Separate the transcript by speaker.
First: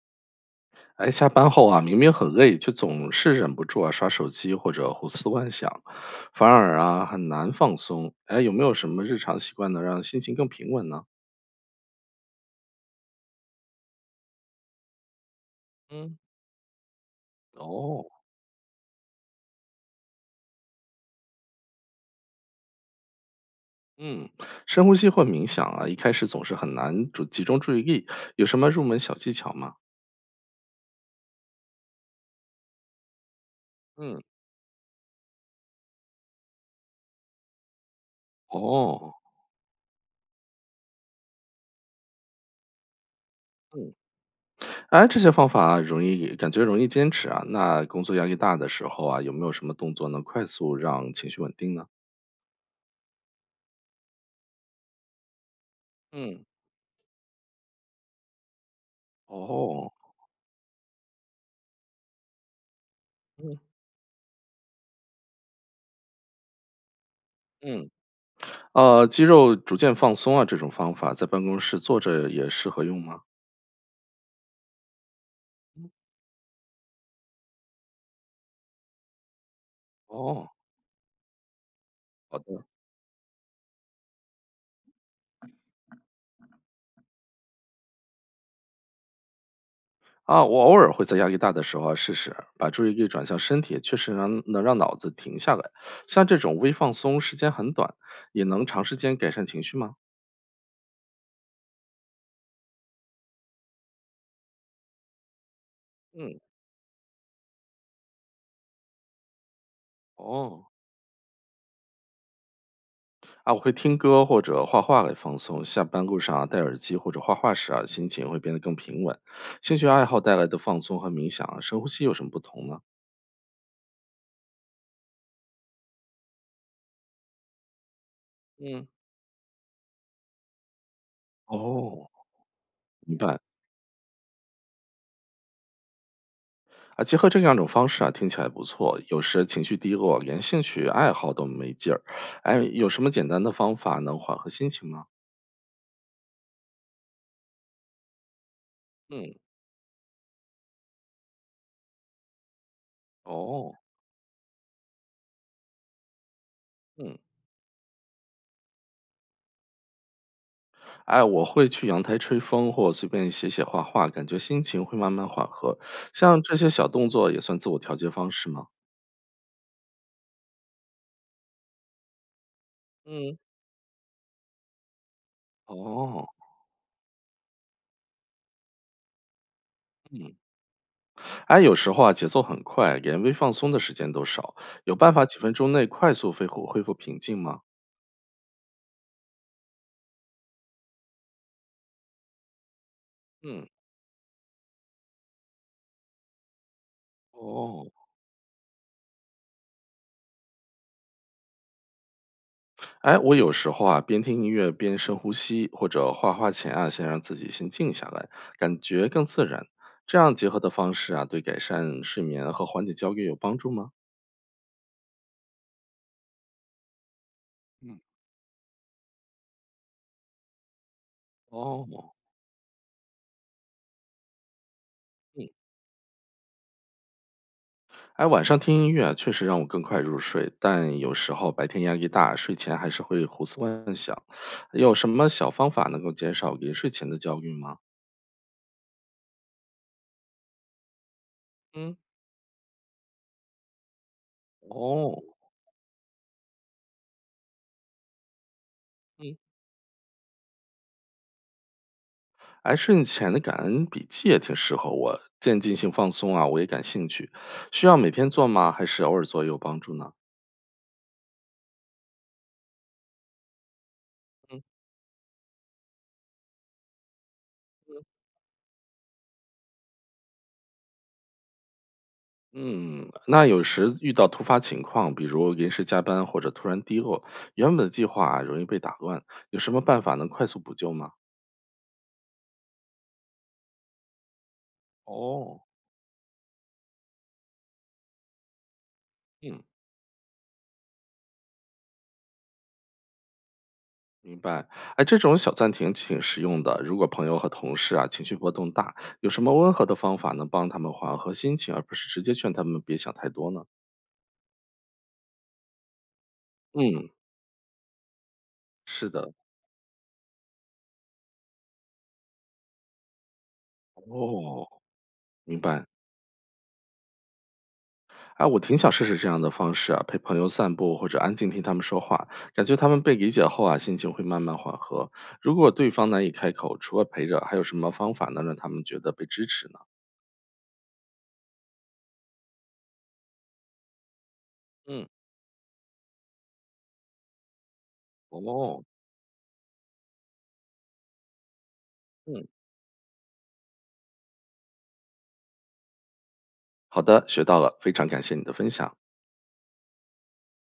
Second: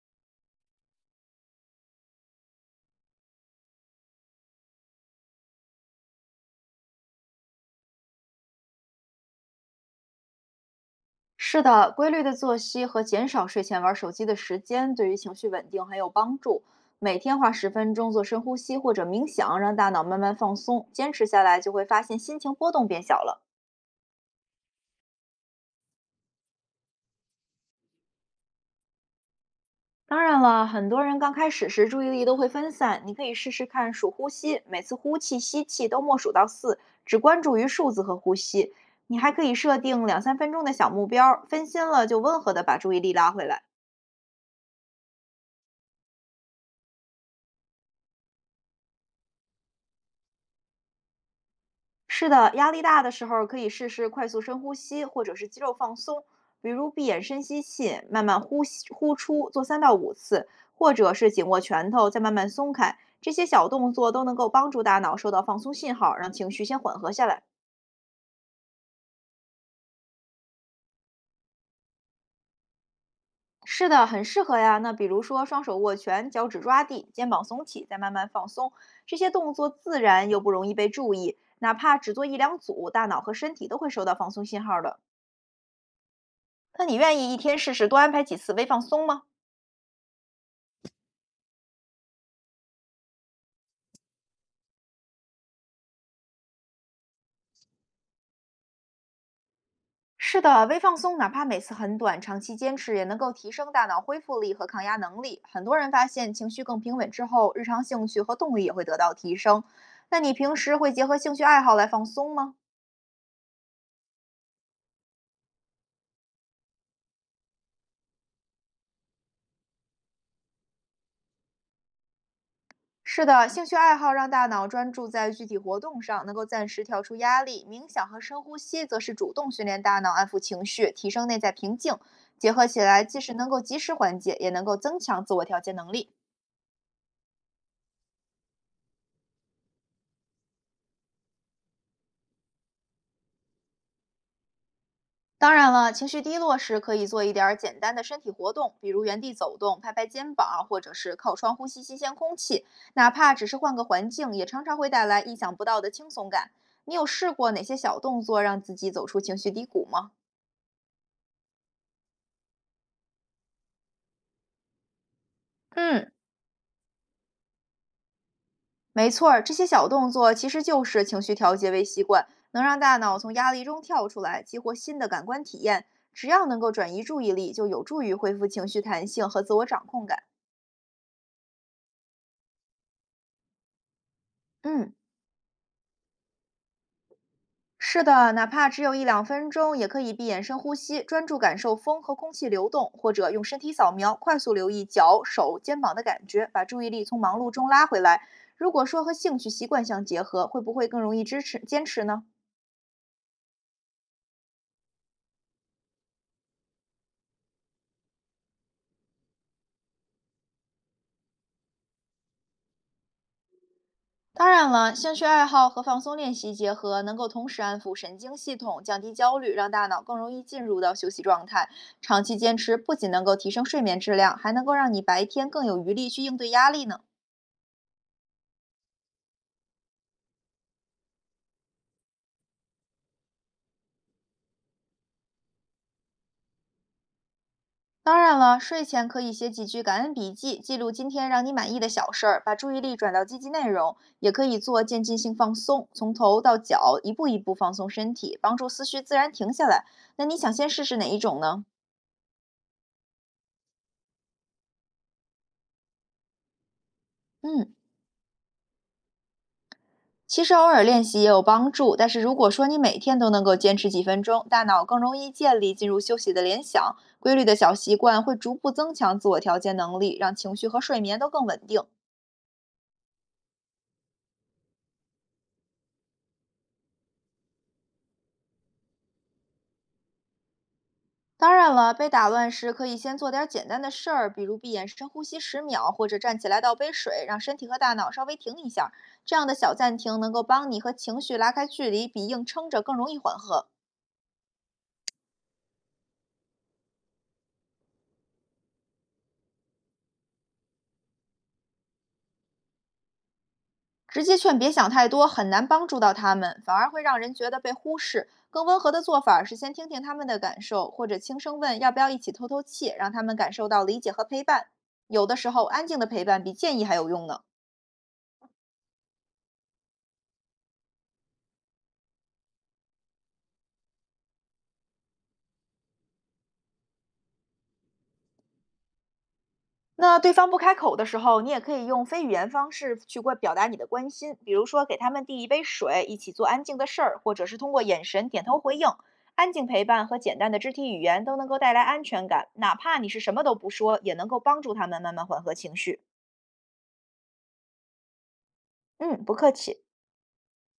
Speaker 1: 哎，下班后啊，明明很累，却总是忍不住啊刷手机或者胡思乱想，反而啊很难放松。哎，有没有什么日常习惯能让心情更平稳呢？
Speaker 2: 是的，规律的作息和减少睡前玩手机的时间，对于情绪稳定很有
Speaker 1: 嗯，
Speaker 2: 帮助。每天花十分
Speaker 1: 哦，
Speaker 2: 钟做深呼吸或者冥想，让大脑慢慢放松，坚持下来就会发现心情波动变小了。
Speaker 1: 嗯，深呼吸或冥想啊，一开始总是很难主集中注意力，有什么入门小技巧吗？
Speaker 2: 当然了，很多人刚开始时注意力都会分散，你可以试试看数
Speaker 1: 嗯
Speaker 2: 呼吸，每次呼气、吸气都默数到4，只关注于数字和呼吸。
Speaker 1: 哦，
Speaker 2: 你还可以设定2、3分钟的小目标分心了就温和的把注意力拉回来。
Speaker 1: 嗯，哎，这些方法啊容易感觉容易坚持啊。那工作压力大的时候啊，有没有什么动作能快速让情绪稳定呢？
Speaker 2: 是的，压力大的时候可以试试快速深呼吸，或者是肌肉放松，
Speaker 1: 嗯
Speaker 2: 比如闭眼深吸气，慢慢呼吸呼出，做三
Speaker 1: 哦，
Speaker 2: 到五次，或者是紧握拳头，再慢慢松开。这些
Speaker 1: 嗯，
Speaker 2: 小动作都能够帮助大脑收到放松信号，让情绪先缓和下来。
Speaker 1: 嗯。肌肉逐渐放松啊，这种方法在办公室坐着也适合用吗？
Speaker 2: 是的，很适合呀。那比如说双手握拳，脚趾抓地，肩膀耸起，再慢慢放松，这些动作自然又不
Speaker 1: 哦，
Speaker 2: 容易被注意。哪怕只做一
Speaker 1: 好
Speaker 2: 两
Speaker 1: 的。
Speaker 2: 组，大脑和身体都会收到放松信号的。那你愿意一天试试多安排几次微放松吗？
Speaker 1: 啊，我偶尔会在压力大的时候啊试试，把注意力转向身体，确实能让脑子停下来。像这种微放松，时间很短，也能长时间改善情绪吗？
Speaker 2: 是的，微放松哪怕每次很短，长期坚持也能够提升大脑恢复力和抗压能力。很多人发现
Speaker 1: 嗯，
Speaker 2: 情绪更平稳之后，日常兴趣和动力也会得到提升。那你平
Speaker 1: 哦，
Speaker 2: 时会结合兴趣爱好来放松吗？
Speaker 1: 啊，我会听歌或者画画来放松。下班路上啊，戴耳机或者画画时啊，心情会变得更平稳。兴趣爱好带来的放松和冥想啊，深呼吸有什么不同呢？
Speaker 2: 是的，兴趣爱好让大脑专注在具体活动上，能够暂时跳出压力。冥想和深呼吸
Speaker 1: 嗯，
Speaker 2: 则是主动训练大脑安抚情绪，提升内在平静。
Speaker 1: 哦，
Speaker 2: 结合起来，
Speaker 1: 明
Speaker 2: 即使
Speaker 1: 白。
Speaker 2: 能够及时缓解，也能够增强自我调节能力。
Speaker 1: 啊，结合这两种方式啊，听起来不错。有时情绪低落，连兴趣爱好都没劲儿。哎，有什么简单的方法能缓和心情吗？
Speaker 2: 当然了，情绪低落时可以做一点儿简单的身体活动，比如原地
Speaker 1: 嗯，
Speaker 2: 走动、拍拍肩膀，或者是靠窗呼吸新鲜空气。哪怕只是
Speaker 1: 哦，
Speaker 2: 换个环境，也常常会带来意想不到的轻松感。你有
Speaker 1: 嗯，
Speaker 2: 试过哪些小动作让自己走出情绪低谷吗？
Speaker 1: 哎，我会去阳台吹风，或随便写写画画，感觉心情会慢慢缓和。
Speaker 2: 嗯，
Speaker 1: 像这些小动作也算自我调节方式吗？
Speaker 2: 没错儿，这些小动作其实就是情绪调节微习惯，能让大脑从
Speaker 1: 嗯，
Speaker 2: 压力中跳出来，激活新的感官体验。只
Speaker 1: 哦，
Speaker 2: 要能够转移注意力，就有助于恢复情绪弹性和自我掌控感。
Speaker 1: 嗯，哎，有时候啊，节奏很快，连微放松的时间都少。
Speaker 2: 嗯。
Speaker 1: 有办法几分钟内快速恢复平静吗？
Speaker 2: 是的，哪怕只有1、2分钟，也可以闭眼深呼吸，专注感受风和空气流动，或者用身
Speaker 1: 嗯，
Speaker 2: 体扫描，快速留意脚、手、肩膀的感觉，把注意力从忙碌中拉
Speaker 1: 哦。
Speaker 2: 回来。如果说和兴趣习惯相结合，会不会更容易支持坚持呢？
Speaker 1: 哎，我有时候啊，边听音乐边深呼吸，或者画画前啊，先让自己先静下来，感觉更自然。这样结合的方式啊，对改善睡眠和缓解焦虑有帮助吗？
Speaker 2: 当然了，兴趣爱好和放松练习结合，能够同时安抚
Speaker 1: 嗯，
Speaker 2: 神经系统，降低焦虑，让大脑更容易进入到休息状态。
Speaker 1: 哦，
Speaker 2: 长期坚持不仅能够提升睡眠质量，还能够让你白
Speaker 1: 嗯，
Speaker 2: 天更有余力去应对压力呢。
Speaker 1: 哎，晚上听音乐啊确实让我更快入睡，但有时候白天压力大，睡前还是会胡思乱想。有什么小方法能够减少临睡前的焦虑吗？
Speaker 2: 当然了，睡前可以写几句感恩笔记，记录今天让你满意的
Speaker 1: 嗯，
Speaker 2: 小事儿，把注意力转到积极内容。也可以做渐进
Speaker 1: 哦，
Speaker 2: 性放松，从头到脚一步一步放松身体，帮助思绪自然
Speaker 1: 嗯。
Speaker 2: 停下来。那你想先试试哪一种呢？
Speaker 1: 哎，睡前的感恩笔记也挺适合我，渐进性放松啊，我也感兴趣。
Speaker 2: 嗯，
Speaker 1: 需要每天做吗？还是偶尔做也有帮助呢？
Speaker 2: 其实偶尔练习也有帮助，但是如果说你每天都能够坚持几分钟，
Speaker 1: 嗯
Speaker 2: 大脑更容易建立进入休息的联想。规律的小习惯会逐步增强自我调节能力，让情绪和睡眠都更稳定。
Speaker 1: 嗯，那有时遇到突发情况，比如临时加班或者突然低落，原本的计划啊容易被打乱，有什么办法能快速补救吗？
Speaker 2: 当然了，被打乱时可以先做点儿简单的事儿，比如闭眼深呼吸十
Speaker 1: 哦，
Speaker 2: 秒，或者站起来倒杯水，让身体和大脑稍微停一下。这样的
Speaker 1: 嗯，
Speaker 2: 小暂停能够帮你和情绪拉开距离，比硬撑着更容易缓和。
Speaker 1: 明白。哎，这种小暂停挺实用的。如果朋友和同事啊情绪波动大，有什么温和的方法能帮他们缓和心情，而不是直接劝他们别想太多呢？
Speaker 2: 直接劝别想太多，很难帮助到他们，反而会
Speaker 1: 嗯，
Speaker 2: 让人觉得被忽视。更温和的
Speaker 1: 是
Speaker 2: 做
Speaker 1: 的。
Speaker 2: 法是先听听他们的感受，或者轻声问要不要一起透透气，让他们感受到理解和陪伴。
Speaker 1: 哦，
Speaker 2: 有的时
Speaker 1: 明
Speaker 2: 候，
Speaker 1: 白，
Speaker 2: 安静的陪伴比建议还有用呢。
Speaker 1: 哎，我挺想试试这样的方式啊，陪朋友散步或者安静听他们说话，感觉他们被理解后啊，心情会慢慢缓和。如果对方难以开口，除了陪着，还有什么方法能让他们觉得被支持呢？
Speaker 2: 那对方不开口的时候，你也可以用非语言方式去关表达你的关心，比如说给
Speaker 1: 嗯，
Speaker 2: 他们递一杯水，一起做安静的事儿，或者是通过眼神点头回
Speaker 1: 哦，
Speaker 2: 应。安静陪伴和简单的肢体语言都能够带来安全
Speaker 1: 嗯，
Speaker 2: 感，哪怕你是什么都不说，也能够帮助他们慢慢缓和情绪。
Speaker 1: 好的，学到了，非常感谢你的分享。
Speaker 2: 嗯，不客气。